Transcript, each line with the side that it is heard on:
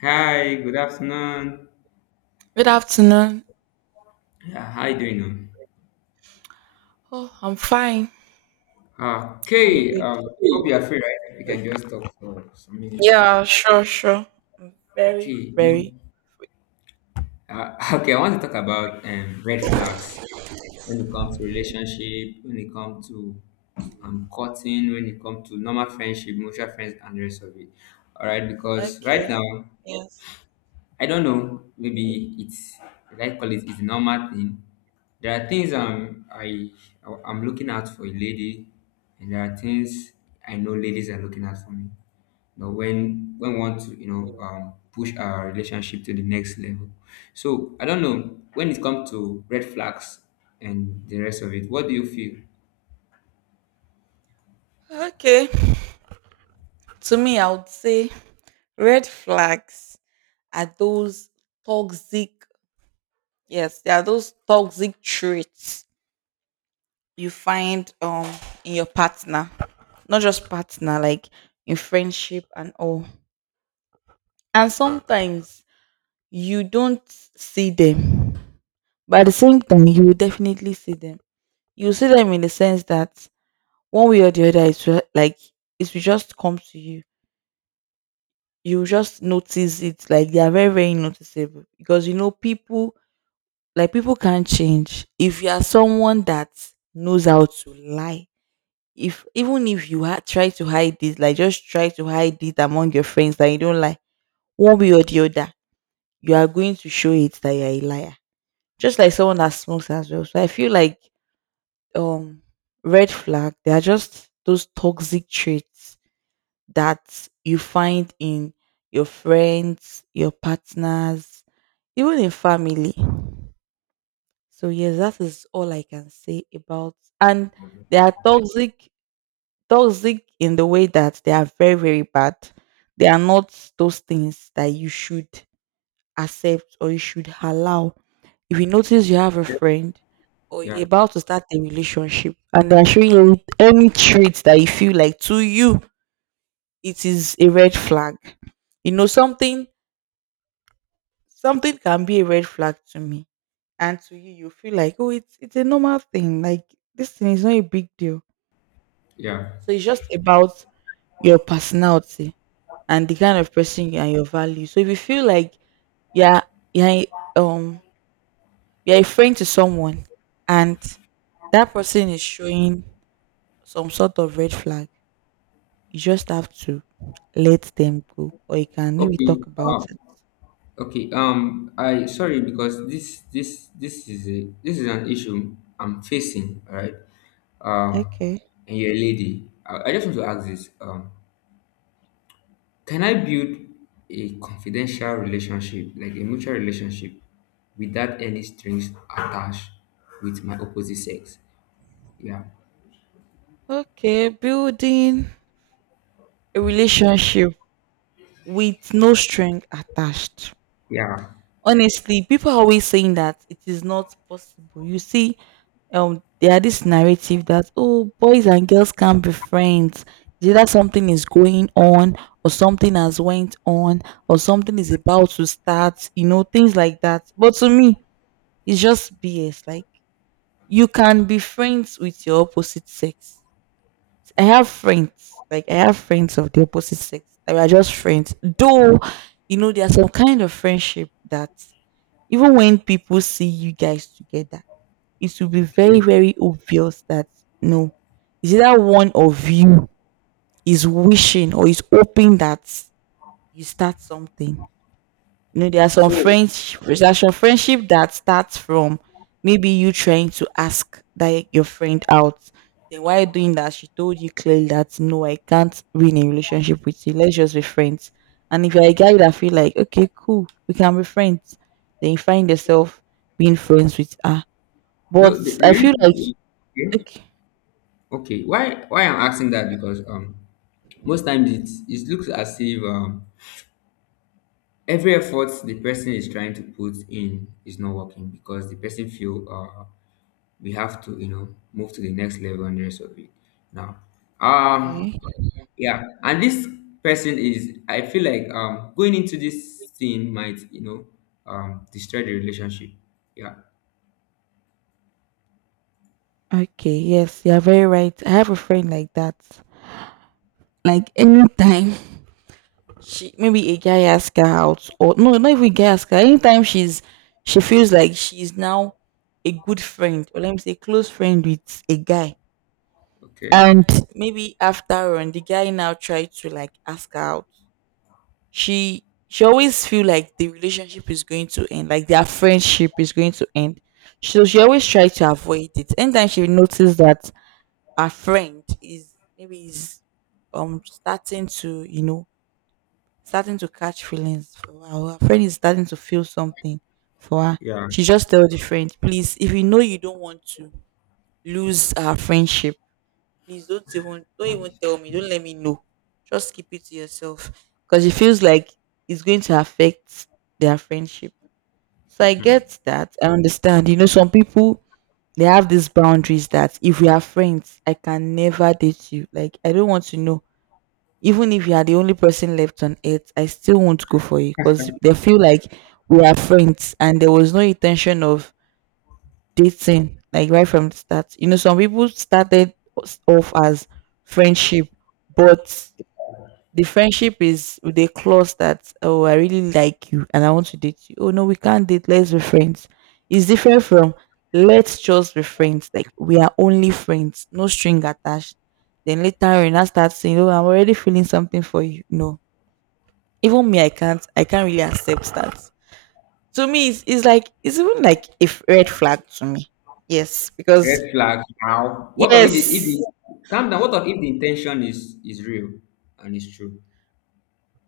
left: Hi, good afternoon.
right: Good afternoon.
left: Yeah, how you doing
right: Oh, I'm fine.
left: now?
right: I'm good.
left: Okay, hope you're free, right? We can just talk for some minutes.
right: Yeah, sure, sure. Very,
left: Okay, no.
right: very.
left: Okay, I want to talk about red flags when it comes to relationship, when it comes to cutting, when it comes to normal friendship, mutual friends, and the rest of it. All right, because right
right: Okay.
left: now
right: Yes.
left: I don't know. Maybe it's like call it is the normal thing. There are things I'm looking out for a lady, and there are things I know ladies are looking out for me. You know, when we want to push our relationship to the next level. So I don't know when it comes to red flags and the rest of it. What do you feel?
right: Okay. To me, I would say red flags are those toxic, yes, they are those toxic traits you find in your partner, not just partner, like in friendship and all. And sometimes you don't see them, but at the same time, you will definitely see them. You see them in the sense that one way or the other like it will just come to you. You will just notice it, like they are very, very noticeable, because you know people, like people can't change. If you are someone that knows how to lie, if even if you try to hide it, like just try to hide it among your friends that you don't lie, one way or the other you are going to show it that you're a liar. Just like someone that smokes as well. So I feel like um red flag, they are just those toxic traits that you find in your friends, your partners, even in family. So yes, that is all I can say about. And they are toxic, toxic in the way that they are very, very bad. They are not those things that you should accept or you should allow. If you notice you have a friend or you're
left: Yeah,
right: about to start a relationship and they're showing you any traits that you feel like to you it is a red flag. You know, something can be a red flag to me. And to you, you feel like, oh, it's a normal thing. Like this thing is not a big deal.
left: yeah.
right: So it's just about your personality and the kind of person you are, and your value. So if you feel like yeah, yeah, um, you're a friend to someone and that person is showing some sort of red flag, you just have to let them go, or you can maybe
left: Okay.
right: talk about it.
left: Okay, I sorry because this is a this is an issue I'm facing, all right? Um,
right: Okay.
left: and you're a lady. I just want to ask this. Can I build a confidential relationship, like a mutual relationship, without any strings attached with my opposite sex? Yeah,
right: Okay. Building a relationship with no string attached.
left: yeah.
right: Honestly, people are always saying that it is not possible. You see, there are this narrative that oh, boys and girls can't be friends. It's either something is going on, or something has went on, or something is about to start, you know, things like that. But to me it's just BS. Like you can be friends with your opposite sex. I have friends, like I have friends of the opposite sex. They are just friends though. You know, there's some kind of friendship that even when people see you guys together, it will be
left: Okay.
right: very, very obvious that no, it's either one of you is wishing or is hoping that you start something. You know, there are some
left: So
right: friends, there's some friendship that starts from maybe you trying to ask that your friend out. Then while doing that, she told you clearly that no, I can't be in a relationship with you. Let's just be friends. And if you're a guy that feel like okay, cool, we can be friends, then you find yourself being friends with her.
left: no, the,
right: But I
left: the
right: feel
left: reason,
right: like
left: okay,
right: okay.
left: okay. Why I'm asking that because most times it it looks as if every effort the person is trying to put in is not working because the person feel we have to move to the next level and the rest of it now, um
right: Okay.
left: yeah, and this person is, I feel like going into this thing might, destroy the relationship, yeah.
right: Okay. Yes, you're very right. I have a friend like that. Like anytime she maybe a guy asks her out or no, not even a guy asks her. Anytime she feels like she's now a good friend, or let me say close friend, with a guy.
left: Okay,
right: And maybe after on the guy now tried to like ask her out. She always feel like the relationship is going to end, like their friendship is going to end. So she always
left: okay.
right: try to avoid it. Anytime she notices that our friend is maybe is starting to you know starting to catch feelings for her. Her friend is starting to feel something for her.
left: Yeah,
right: She just tell the friend, please, if you know you don't want to lose our friendship, please don't even tell me. Don't let me know. Just keep it to yourself. Because it feels like it's going to affect their friendship. So I get that. I understand. You know, some people they have these boundaries that if we are friends, I can never date you. Like I don't want to know. Even if you are the only person left on earth, I still won't go for you, because they feel like we are friends and there was no intention of dating, like right from the start. You know, some people started us off as friendship, but the friendship is with a clause that oh, I really like you and I want to date you. Oh no, we can't date. Let's be friends. It's different from let's just be friends. Like we are only friends, no string attached. Then later on, you now start saying, oh, I'm already feeling something for you. No, even me, I can't. I can't really accept that. To me, it's like it's even like a red flag to me. Yes,
left: red
right: because
left: flag. Now what of it if
right: yes,
left: the calm down, what of if the intention is real and it's true?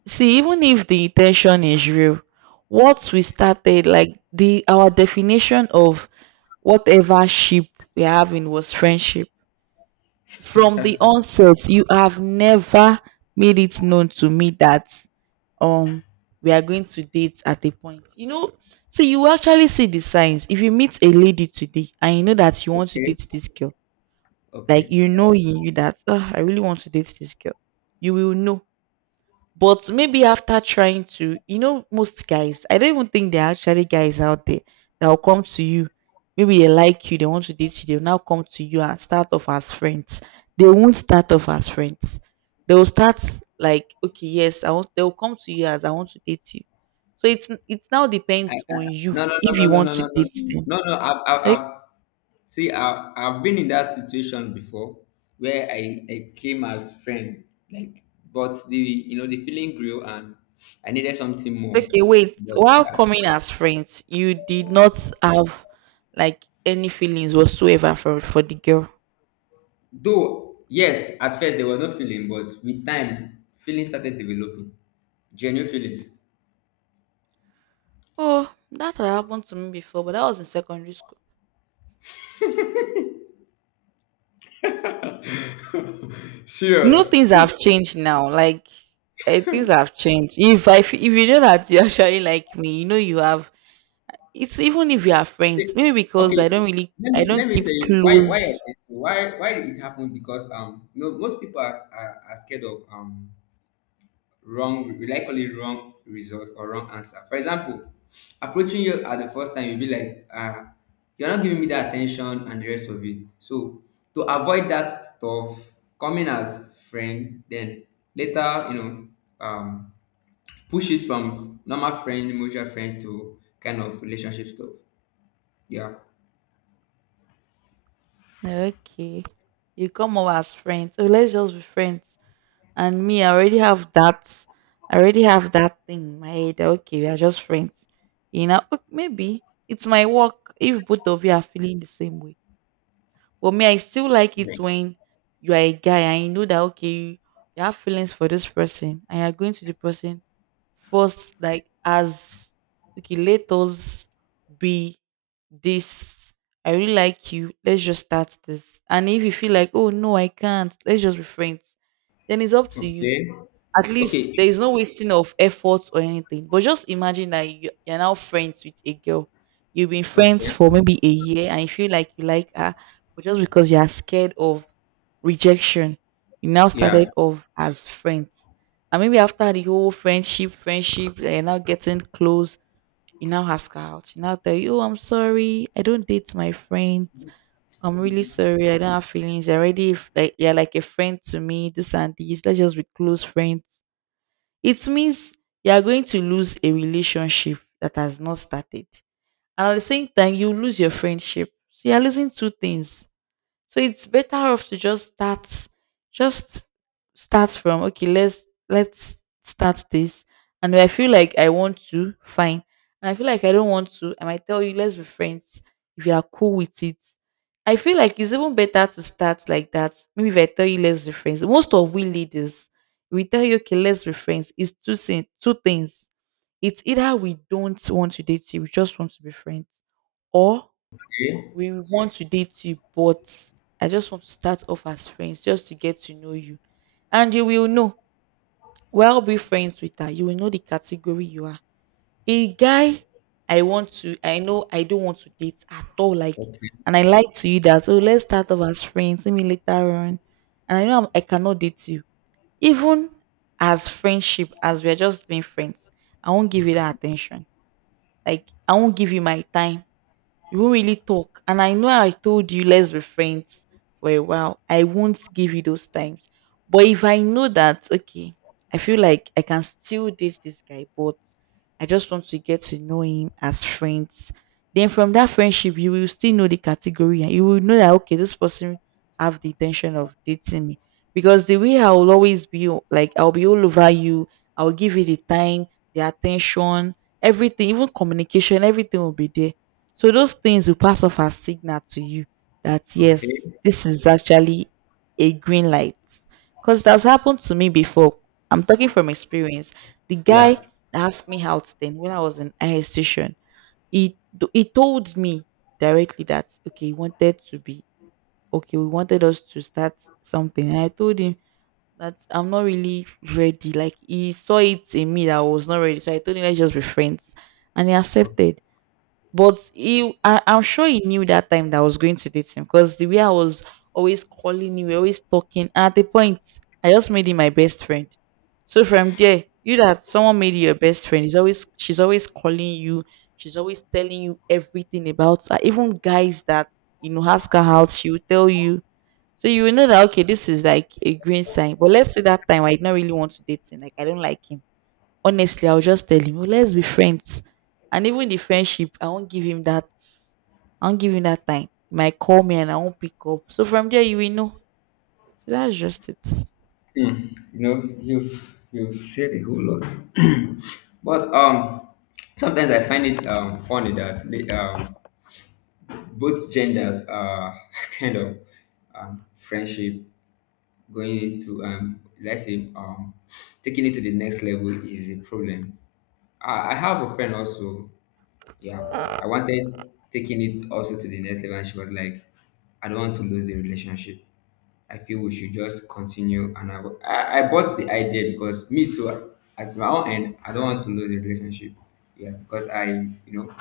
right: see, even if the intention is real, what we started, like the our definition of whatever ship we're having was friendship. From the onset, you have never made it known to me that um we are going to date at a point. You know, see, you will actually see the signs. If you meet a lady today and you know that you want to
left: Okay,
right: date this girl, like
left: okay.
right: you know in you that "Ah, I really want to date this girl," you will know. But maybe after trying to, you know, most guys, I don't even think there are actually guys out there that will come to you. Maybe they like you, they want to date you, they'll now come to you and start off as friends. They won't start off as friends. They will start like, okay, yes, I want they'll come to you as I want to date you. So it's it now
left: I,
right: depends
left: I,
right: on you
left: no, no, no,
right: if
left: no,
right: you
left: no,
right: want
left: no,
right: to
left: no,
right: date
left: no,
right: them.
left: no, no.
right: Like,
left: I've see, I've been in that situation before, where I came as friend, like, but the, you know, the feeling grew and I needed something more.
right: okay, wait,
left: But
right: while
left: yeah.
right: coming as friends, you did not have like any feelings whatsoever for the girl.
left: Though yes, at first there was no feeling, but with time, feelings started developing, genuine feelings.
right: Oh, that had happened to me before, but that was in secondary school. You
left: Serious.
right: know, things have changed now. Like eh, things have changed. If I, if you know that you actually like me, you know you have. It's even if you are
left: See,
right: friends. Maybe because
left: okay,
right: I don't really,
left: let me
right: I don't keep
left: tell you why I
right: close.
left: say so. Why did it happen? Because you know, most people are, are scared of wrong, likely wrong result or wrong answer. For example, approaching you at the first time, you'll be like, you're not giving me the attention and the rest of it. So to avoid that stuff, coming as friend, then later, you know, um, push it from normal friend, mutual friend to kind of relationship stuff. Yeah.
right: Okay, you come over as friends. So let's just be friends. And me, I already have that. I already have that thing in my head. Okay, we are just friends. You know, ok, maybe it's my work. If both of you are feeling the same way. But me, I still like it when you are a guy and you know that okay, you have feelings for this person and you're going to the person first, like as okay, let us be this. I really like you. Let's just start this. And if you feel like, oh no, I can't, let's just be friends, then it's up to you.
left: Okay.
right: At least
left: Okay.
right: there is no wasting of effort or anything. But just imagine that you, you're now friends with a girl. You've been friends
left: Okay.
right: for maybe a year and you feel like you like her, but just because you are scared of rejection, you now
left: Yeah.
right: started off as friends. And maybe after the whole friendship, eh, you're now getting close, you now ask her out. You now tell you, oh, I'm sorry, I don't date my friends. I'm really sorry. I don't have feelings. You're already like you're like a friend to me. This and this. Let's just be close friends. It means you are going to lose a relationship that has not started. And at the same time, you lose your friendship. So you are losing two things. So it's better off to just start from okay, let's start this. And if I feel like I want to, fine. And I feel like I don't want to, I might tell you let's be friends if you are cool with it. I feel like it's even better to start like that. Maybe if I tell you let's be friends, most of we leaders, we tell you okay, let's be friends. It's two two things. It's either we don't want to date you, we just want to be friends, or
left: Okay.
right: we want to date you, but I just want to start off as friends just to get to know you. And you will know. Well, be friends with her. You will know the category you are. A guy I want to, I know I don't want to date at all. Like,
left: Okay.
right: and I like to you that. So let's start off as friends. Let me later on. And I know I'm, I cannot date you. Even as friendship, as we're just being friends, I won't give you
left: Okay.
right: that attention. Like, I won't give you my time. You won't really talk. And I know I told you let's be friends for a while. I won't give you those times. But if I know that, okay, I feel like I can still date this guy, but I just want to get to know him as friends. Then from that friendship, you will still know the category and you will know that okay, this person have the intention of dating me. Because the way I will always be o- like I'll be all over you, I'll give you the time, the attention, everything, even communication, everything will be there. So those things will pass off as signal to you that
left: Okay.
right: yes, this is actually a green light. Because that's happened to me before. I'm talking from experience. The
left: Yeah.
right: guy asked me out then when I was in high institution. He told me directly that okay, he wanted to be okay, we wanted us to start something. And I told him that I'm not really ready. Like he saw it in me that I was not ready. So I told him let's just be friends. And he
left: Okay.
right: accepted but I'm sure he knew that time that I was going to date him because the way I was always calling you, we were always talking. And at the point, I just made him my best friend. So from there, you that someone made you your best friend, is always she's always calling you, she's always telling you everything about her. Even guys that you know ask her out, she will tell you. So you will know that okay, this is like a green sign. But let's say that time I did not really want to date him, like I don't like him honestly, I'll just tell him, "Oh, let's be friends. And even the friendship, I won't give him that. I won't give him that time. He might call me and I won't pick up. So from there, you will know. So that's just it.
left: Hmm. You know, you've said a whole lot, but sometimes I find it funny that the both genders are kind of friendship going into let's say taking it to the next level is a problem. I have a friend also. Yeah. I wanted taking it also to the next level and she was like, I don't want to lose the relationship. I feel we should just continue. And I bought the idea because me too, at my own end, I don't want to lose the relationship. Yeah, because I, you know,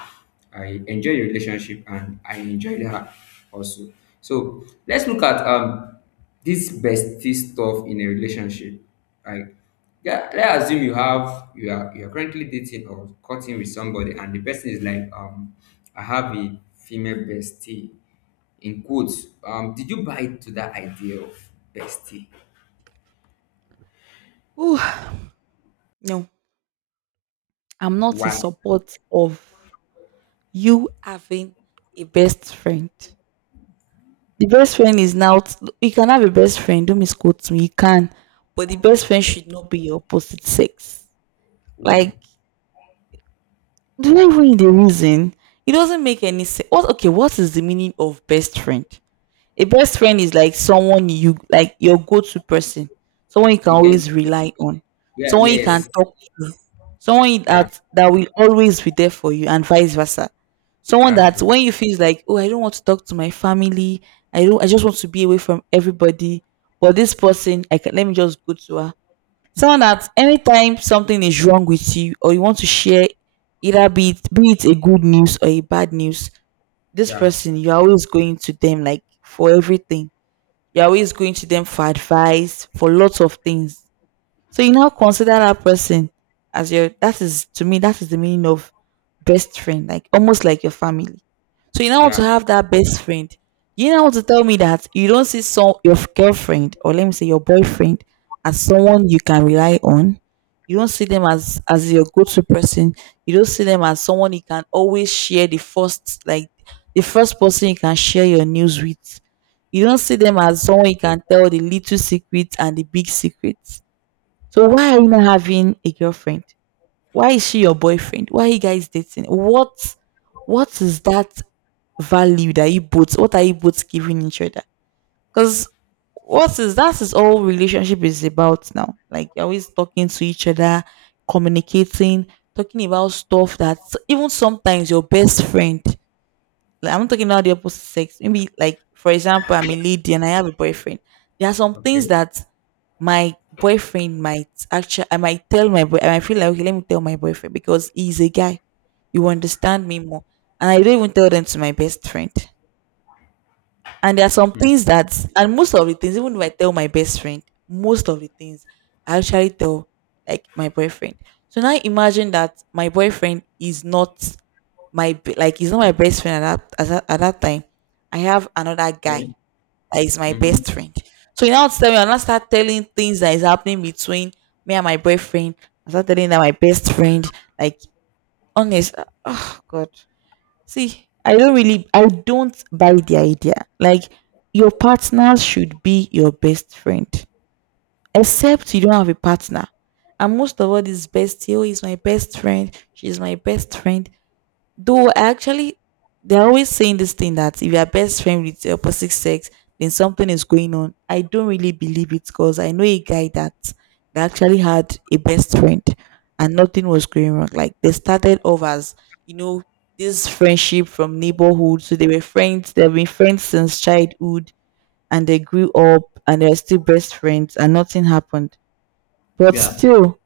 left: I enjoy the relationship and I enjoyed her also. So let's look at this bestie stuff in a relationship. Like, yeah, let's assume you have, you are currently dating or cutting with somebody, and the person is like, I have a female bestie in quotes. Um, did you buy to that idea of bestie?
right: Whew. No, I'm not in
left: Why?
right: support of you having a best friend. The best friend is now, you can have a best friend, don't misquote me, you can. But the best friend
left: Okay,
right: should not be your opposite sex.
left: why?
right: Like, do you read the reason? It doesn't make any sense. Okay, what is the meaning of best friend? A best friend is like someone you like your go-to person, someone you can
left: You can,
right: always rely on,
left: yeah,
right: someone you can
left: yes,
right: talk to, someone you-
left: yeah,
right: that that will always be there for you, and vice versa. Someone
left: that's
right: that
left: true.
right: when you feel like, oh, I don't want to talk to my family, I don't, I just want to be away from everybody, but this person, I can let me just go to her, someone that anytime something is wrong with you or you want to share, either be it a good news or a bad news, this
left: Yeah,
right: person you're always going to them like for everything, you're always going to them for advice for lots of things. So you now consider that person as your, that is to me, that is the meaning of best friend, like almost like your family. So you now want to
left: yeah,
right: have that best friend. You now want to tell me that you don't see some your girlfriend, or let me say your boyfriend, as someone you can rely on. You don't see them as your go-to person. You don't see them as someone you can always share the first, like the first person you can share your news with. You don't see them as someone you can tell the little secret and the big secret. So why are you not having a girlfriend? Why is she your boyfriend? Why are you guys dating? What is that value that you both, what are you both giving each other? Because what is that, is all relationship is about now. Like you're always talking to each other, communicating, talking about stuff that, even sometimes your best friend, like I'm not talking about the opposite sex. Maybe like for example, I'm a lady and I have a boyfriend. There are some things
left: okay.
right: that my boyfriend might actually, I might tell my boy I might feel like okay, let me tell my boyfriend because he's a guy. You understand me more. And I don't even tell them to my best friend. And there are some
left: Hmm.
right: things that, and most of the things, even if I tell my best friend, most of the things I actually tell like my boyfriend. So now imagine that my boyfriend is not my be- like he's not my best friend at that time. I have another
left: Okay.
right: guy that is my
left: Mm-hmm.
right: best friend. So you now tell me, I not start telling things that is happening between me and my boyfriend. I start telling that my best friend, like honest, oh god. See, I don't buy the idea. Like your partner should be your best friend, except you don't have a partner. And most of all, this bestie, oh, is my best friend. She's my best friend. Though I actually, they're always saying this thing that if you're best friend with the opposite sex, then something is going on. I don't really believe it because I know a guy that actually had a best friend and nothing was going wrong. Like they started off as, you know, this friendship from neighborhood. So they were friends, they've been friends since childhood and they grew up and they're still best friends and nothing happened. But
left: Yeah,
right: still,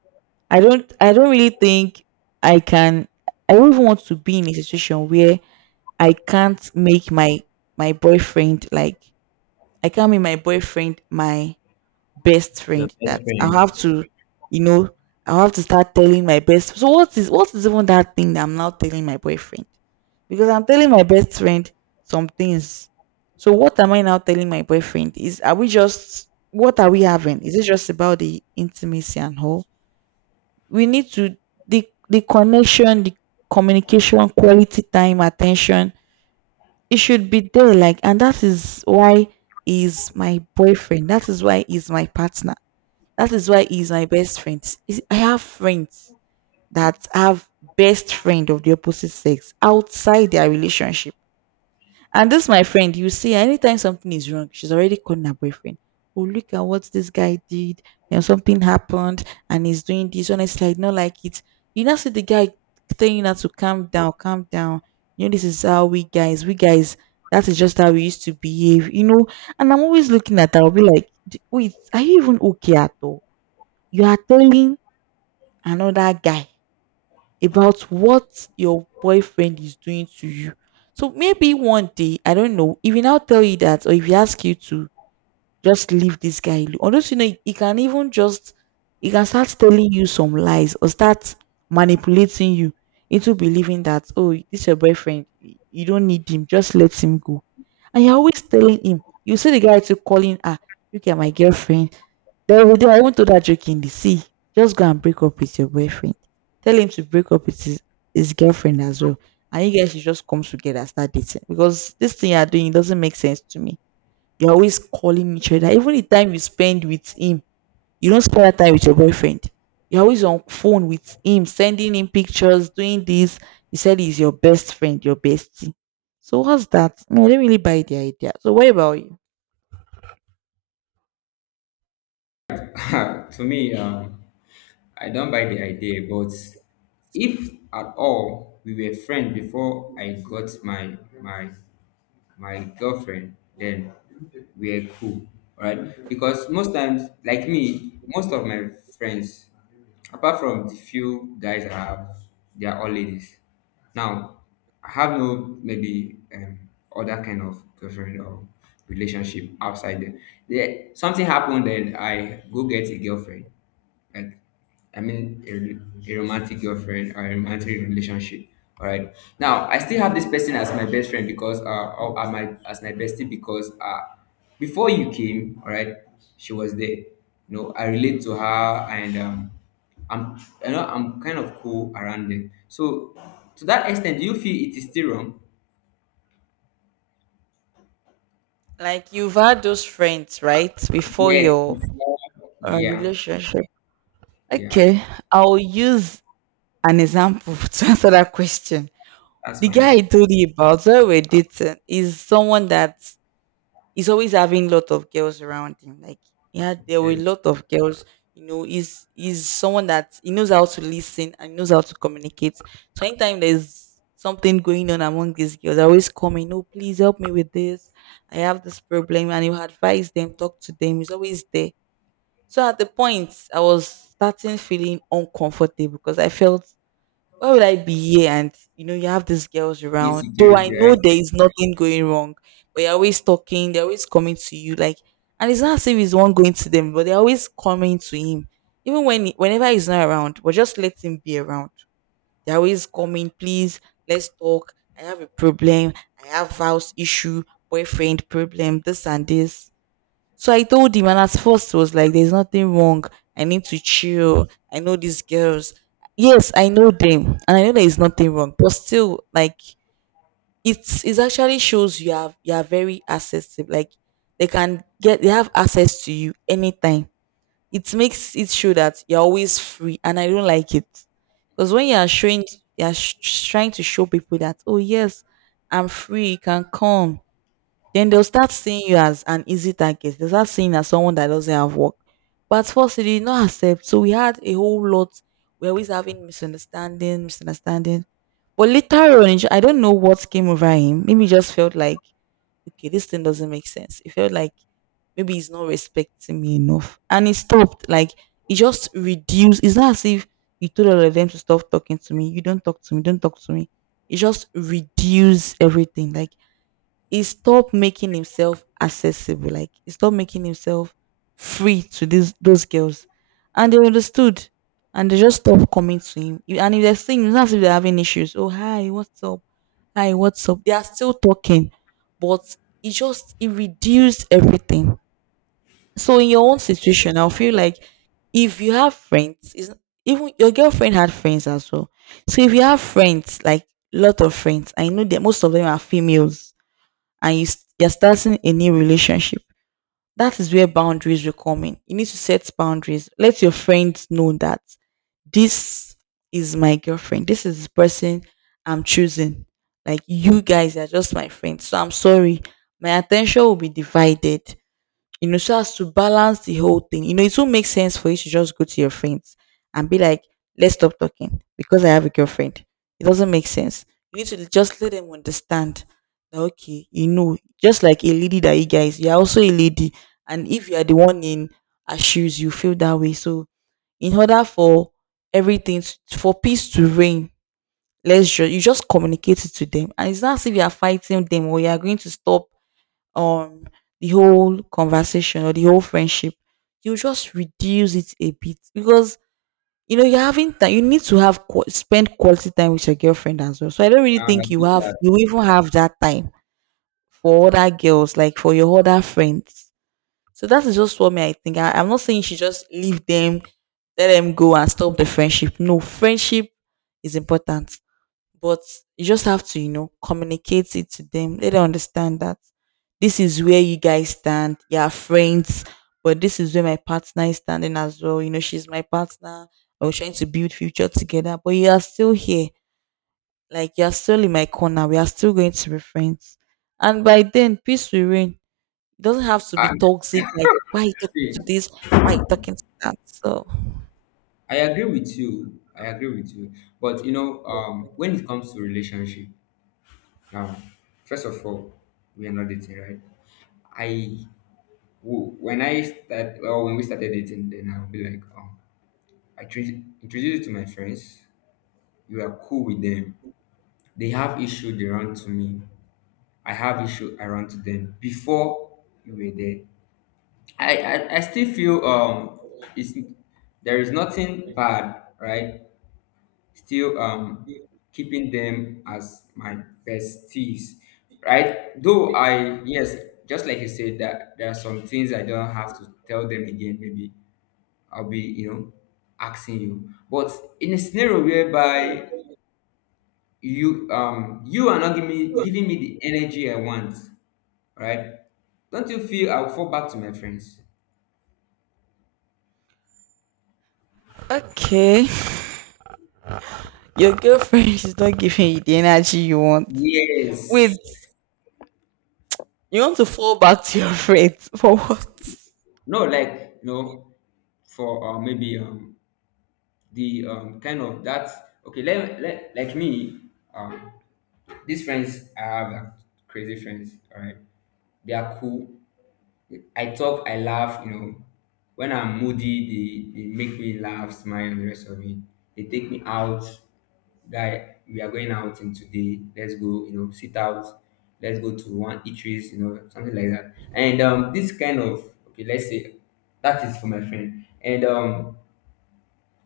right: I don't really think I can, I don't even want to be in a situation where I can't make my boyfriend, like I can't make my boyfriend my best
left: yeah.
right: friend. That I'll have to, you know, I'll have to start telling my best. So what is even that thing that I'm now telling my boyfriend? Because I'm telling my best friend some things. So what am I now telling my boyfriend? Is, are we just, what are we having? Is it just about the intimacy and all? We need to, the connection, the communication, quality time, attention, it should be there. Like, and that is why he's my boyfriend, that is why he's my partner, that is why he's my best friend. Is- I have friends that have best friend of the opposite sex outside their relationship, and this my friend, you see, anytime something is wrong, she's already calling her boyfriend. Oh, look at what this guy did, and something happened, and he's doing this. And it's like, not like it. You now see the guy telling her to calm down, calm down. You know, this is how we guys, that is just how we used to behave, you know. And I'm always looking at her, I'll be like, "D- wait, are you even okay at all? You are telling another guy about what your boyfriend is doing to you. So maybe one day, I don't know, if he now tell you that, or if he ask you to just leave this guy alone, or don't, you know, he can even just, he can start telling you some lies or start manipulating you into believing that oh, this your boyfriend, you don't need him, just let him go. And you're always telling him. You see the guy to calling, ah, look at my girlfriend, there will be, I won't throw that joke in the sea. Just go and break up with your boyfriend. Tell him to break up with his girlfriend as well. And you guys should just come together, and start dating. Because this thing you're doing, it doesn't make sense to me. You're always calling each other. Even the time you spend with him, you don't spend that time with your boyfriend. You're always on phone with him, sending him pictures, doing this. He said he's your best friend, your bestie. So what's that? No, I don't really buy the idea. So what about you?
left: To me, I don't buy the idea, but if at all we were friends before I got my my girlfriend, then we are cool, right? Because most times, like me, most of my friends, apart from the few guys I have, they are all ladies. Now, I have no maybe other kind of girlfriend or relationship outside there. There. Something happened, then I go get a girlfriend, like I mean a romantic girlfriend or a romantic relationship. All right. Now I still have this person as my best friend because or as my bestie because, before you came, all right, she was there. You know, I relate to her and I'm, you know, I'm kind of cool around them. So to that extent, do you feel it is still wrong?
right: Like you've had those friends, right? Before
left: Yes,
right: your
left: before, yeah,
right: relationship.
left: yeah.
right: Okay, I'll use an example to answer that question.
left: That's
right: The guy I
left: fine.
right: told you about, when we were dating, is someone that he's always having lot of girls around him. Like yeah, there were a
left: Okay.
right: lot of girls. You know, he's someone that he knows how to listen and knows how to communicate. So anytime there's something going on among these girls, I always come in, oh please help me with this. I have this problem and he'll advise them, talk to them. He's always there. So at the point I was starting feeling uncomfortable because I felt why would I be here? And you know, you have these girls around. Though
left: Insecurity,
right: I know
left: right?
right: there is nothing going wrong, but you're always talking, they're always coming to you. Like, and it's not as if he's the one going to them, but they're always coming to him. Even whenever he's not around, but just let him be around. They're always coming, please, let's talk. I have a problem. I have house issue, boyfriend problem, this and this. So I told him, and at first he was like, "There's nothing wrong. I need to chill. I know these girls. Yes, I know them, and I know there is nothing wrong. But still, like it actually shows you are very accessible. Like they can get they have access to you anytime. It makes it show that you're always free, and I don't like it because when you are showing, you are trying to show people that oh yes, I'm free. You can come. Then they'll start seeing you as an easy target. They'll start seeing you as someone that doesn't have work. But at first, they did not accept. So we had a whole lot. We're always having misunderstanding, misunderstanding. But later on, I don't know what came over him. Maybe he just felt like, okay, this thing doesn't make sense. He felt like maybe he's not respecting me enough. And he stopped. Like, he just reduced. It's not as if he told all of them to stop talking to me. You don't talk to me. Don't talk to me. It just reduced everything. Like, he stopped making himself accessible. Like he stopped making himself free to these those girls, and they understood, and they just stopped coming to him. And if they're seeing, it's not as if they're having issues. Oh, hi, what's up? Hi, what's up? They are still talking, but it just it reduced everything. So in your own situation, I feel like if you have friends, is even your girlfriend had friends as well. So if you have friends, like lot of friends, I know that most of them are females and you're starting a new relationship. That is where boundaries will come in. You need to set boundaries. Let your friends know that this is my girlfriend. This is the person I'm choosing. Like you guys are just my friends. So I'm sorry. My attention will be divided, so as to balance the whole thing. It won't make sense for you to just go to your friends and be like, let's stop talking because I have a girlfriend. It doesn't make sense. You need to just let them understand that, okay, just like a lady that you guys, you're also a lady. And if you are the one in her shoes, you feel that way. So, in order for everything, for peace to reign, You just communicate it to them. And it's not as if you are fighting them or you are going to stop um the whole conversation or the whole friendship, you just reduce it a bit because you know you're having time. You need to have spend quality time with your girlfriend as well. So I don't really
left: I
right: think you
left: understand
right: have
left: that.
right: you even have that time for other girls, like for your other friends. So that is just what me I think. I'm not saying you should just leave them, let them go and stop the friendship. No, friendship is important. But you just have to, communicate it to them. Let them understand that this is where you guys stand. You are friends, but this is where my partner is standing as well. She's my partner. I was trying to build future together, but you are still here. Like you are still in my corner. We are still going to be friends. And by then, peace will reign. It doesn't have to be
left: I
right: toxic. Like, why are you talking
left: see.
right: to this? Why are you talking to that? So
left: I agree with you. I agree with you. But you know, when it comes to relationship, now, first of all, we are not dating, right? I when I start, well, when we started dating, then I'll be like, um, introduce you to my friends. You are cool with them. They have issue, they run to me. I have issue, I run to them. Before you were there, I still feel, it's there is nothing bad, right? Still keeping them as my besties, right? Though I, yes, just like you said that there are some things I don't have to tell them again. Maybe I'll be, you know, asking you, but in a scenario whereby you, you are not giving me the energy I want, right? Don't you feel I'll fall back to my friends?
right: okay, your girlfriend is not giving you the energy you want. Wait,
left: Yes.
right: you want to fall back to your friends for what?
left: No, like you know, for maybe, the, kind of that okay, let, like me, um these friends I have are crazy friends, all right? They are cool. I talk, I laugh, you know, when I'm moody, they make me laugh, smile, and the rest of it. They take me out, guy, we are going out in today, let's go, you know, sit out, let's go to one eateries, you know, something like that. And this kind of, okay, let's say that is for my friend. And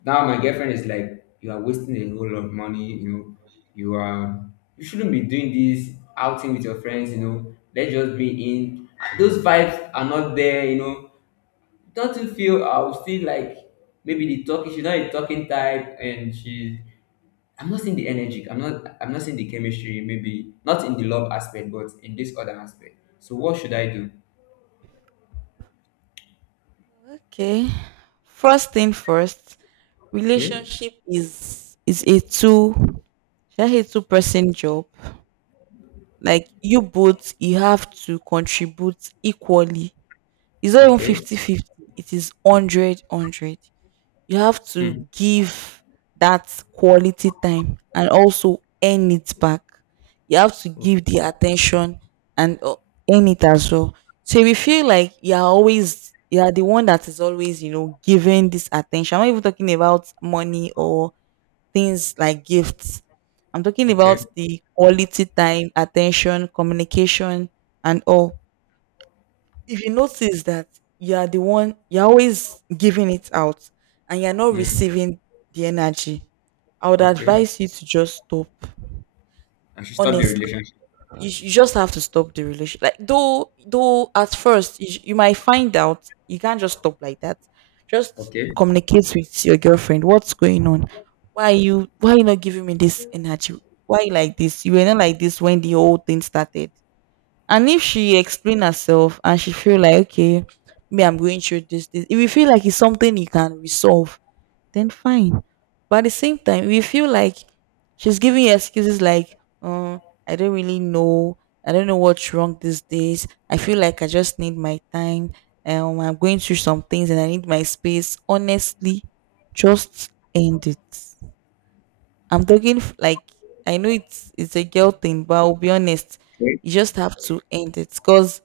left: now my girlfriend is like, you are wasting a whole lot of money, you know, you are, you shouldn't be doing this outing with your friends, you know. Let's just be in those vibes are not there, you know. Don't you feel I'll still like, maybe the talking, she's not a talking type, and she, I'm not seeing the energy, I'm not seeing the chemistry, maybe not in the love aspect, but in this other aspect. So what should I do?
right: Okay. First thing first,
left: Okay,
right: relationship is a two, should I say, two-person job. Like you both, you have to contribute equally. It's not even
left: okay,
right: 50/50. It is one hundred one hundred. You have
left: hmm.
right: to give that quality time and also earn it back. You have to
left: Okay,
right: give the attention and earn it as well. So if you feel like you're the one that is always, giving this attention. I'm not even talking about money or things like gifts. I'm talking about
left: okay,
right: the quality time, attention, communication, and all. If you notice that you are the one, you're always giving it out and you're not
left: mm.
right: receiving the energy, I would
left: Okay.
right: advise you to just stop.
left: I should stop the
right: Honestly,
left: relationship.
right: you just have to stop the relation, like, though at first you might find out you can't just stop like that. Just
left: Okay.
right: communicate with your girlfriend what's going on. Why are you not giving me this energy? Why are you like this? You were not like this when the whole thing started. And if she explain herself and she feel like, okay, me I'm going through this, this. If you feel like it's something you can resolve, then fine. But at the same time, if you feel like she's giving you excuses like, I don't really know, I don't know what's wrong these days. I feel like I just need my time. I'm going through some things and I need my space. Honestly, just end it. I'm talking like I know it's a girl thing, but I'll be honest,
left: Okay.
right: you just have to end it because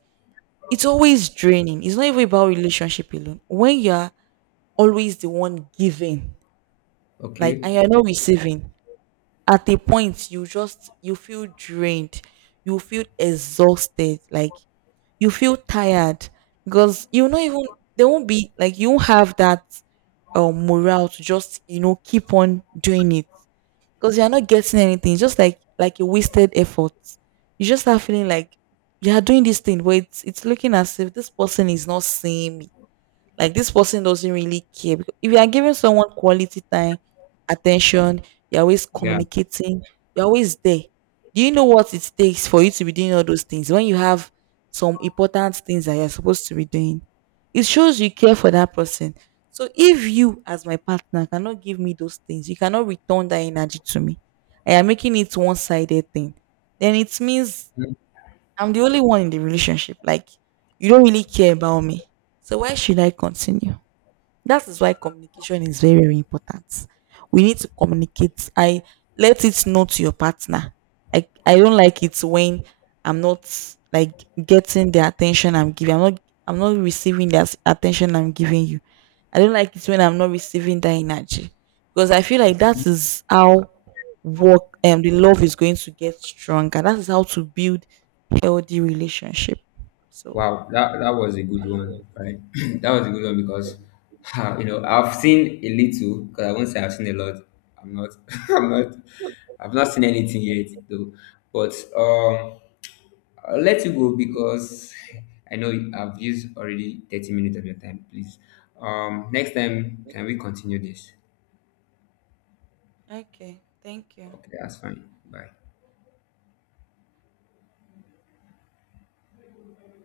right: it's always draining. It's not even about relationship alone. When you're always the one giving, like,
left: Okay.
right: and you're not receiving, at a point you just you feel drained, you feel exhausted, like you feel tired because even there won't be like you won't have that morale to just keep on doing it because you're not getting anything. It's just like a wasted effort. You just start feeling like you are doing this thing, where it's looking as if this person is not seeing me. Like, this person doesn't really care. Because if you are giving someone quality time, attention, you're always
left: Yeah.
right: communicating, you're always there. Do you know what it takes for you to be doing all those things when you have some important things that you're supposed to be doing? It shows you care for that person. So if you, as my partner, cannot give me those things, you cannot return that energy to me. I am making it one-sided thing. Then it means
left: Mm.
right: I'm the only one in the relationship. Like, you don't really care about me. So why should I continue? That is why communication is very, very important. We need to communicate. I let it know to your partner. I don't like it when I'm not like getting the attention I'm giving. I'm not receiving the attention I'm giving you. I don't like it when I'm not receiving that energy because I feel like
left: Okay.
right: that is how work and the love is going to get stronger. That is how to build healthy relationship. So
left: Wow, that was a good one, right? That was a good one because you know I've seen a little, because I won't say I've seen a lot. I'm not. I'm not. I've not seen anything yet though. But I'll let you go because I know I've used already 30 minutes of your time. Please, next time can we continue this?
right: okay. Thank you.
left: Okay, that's fine. Bye.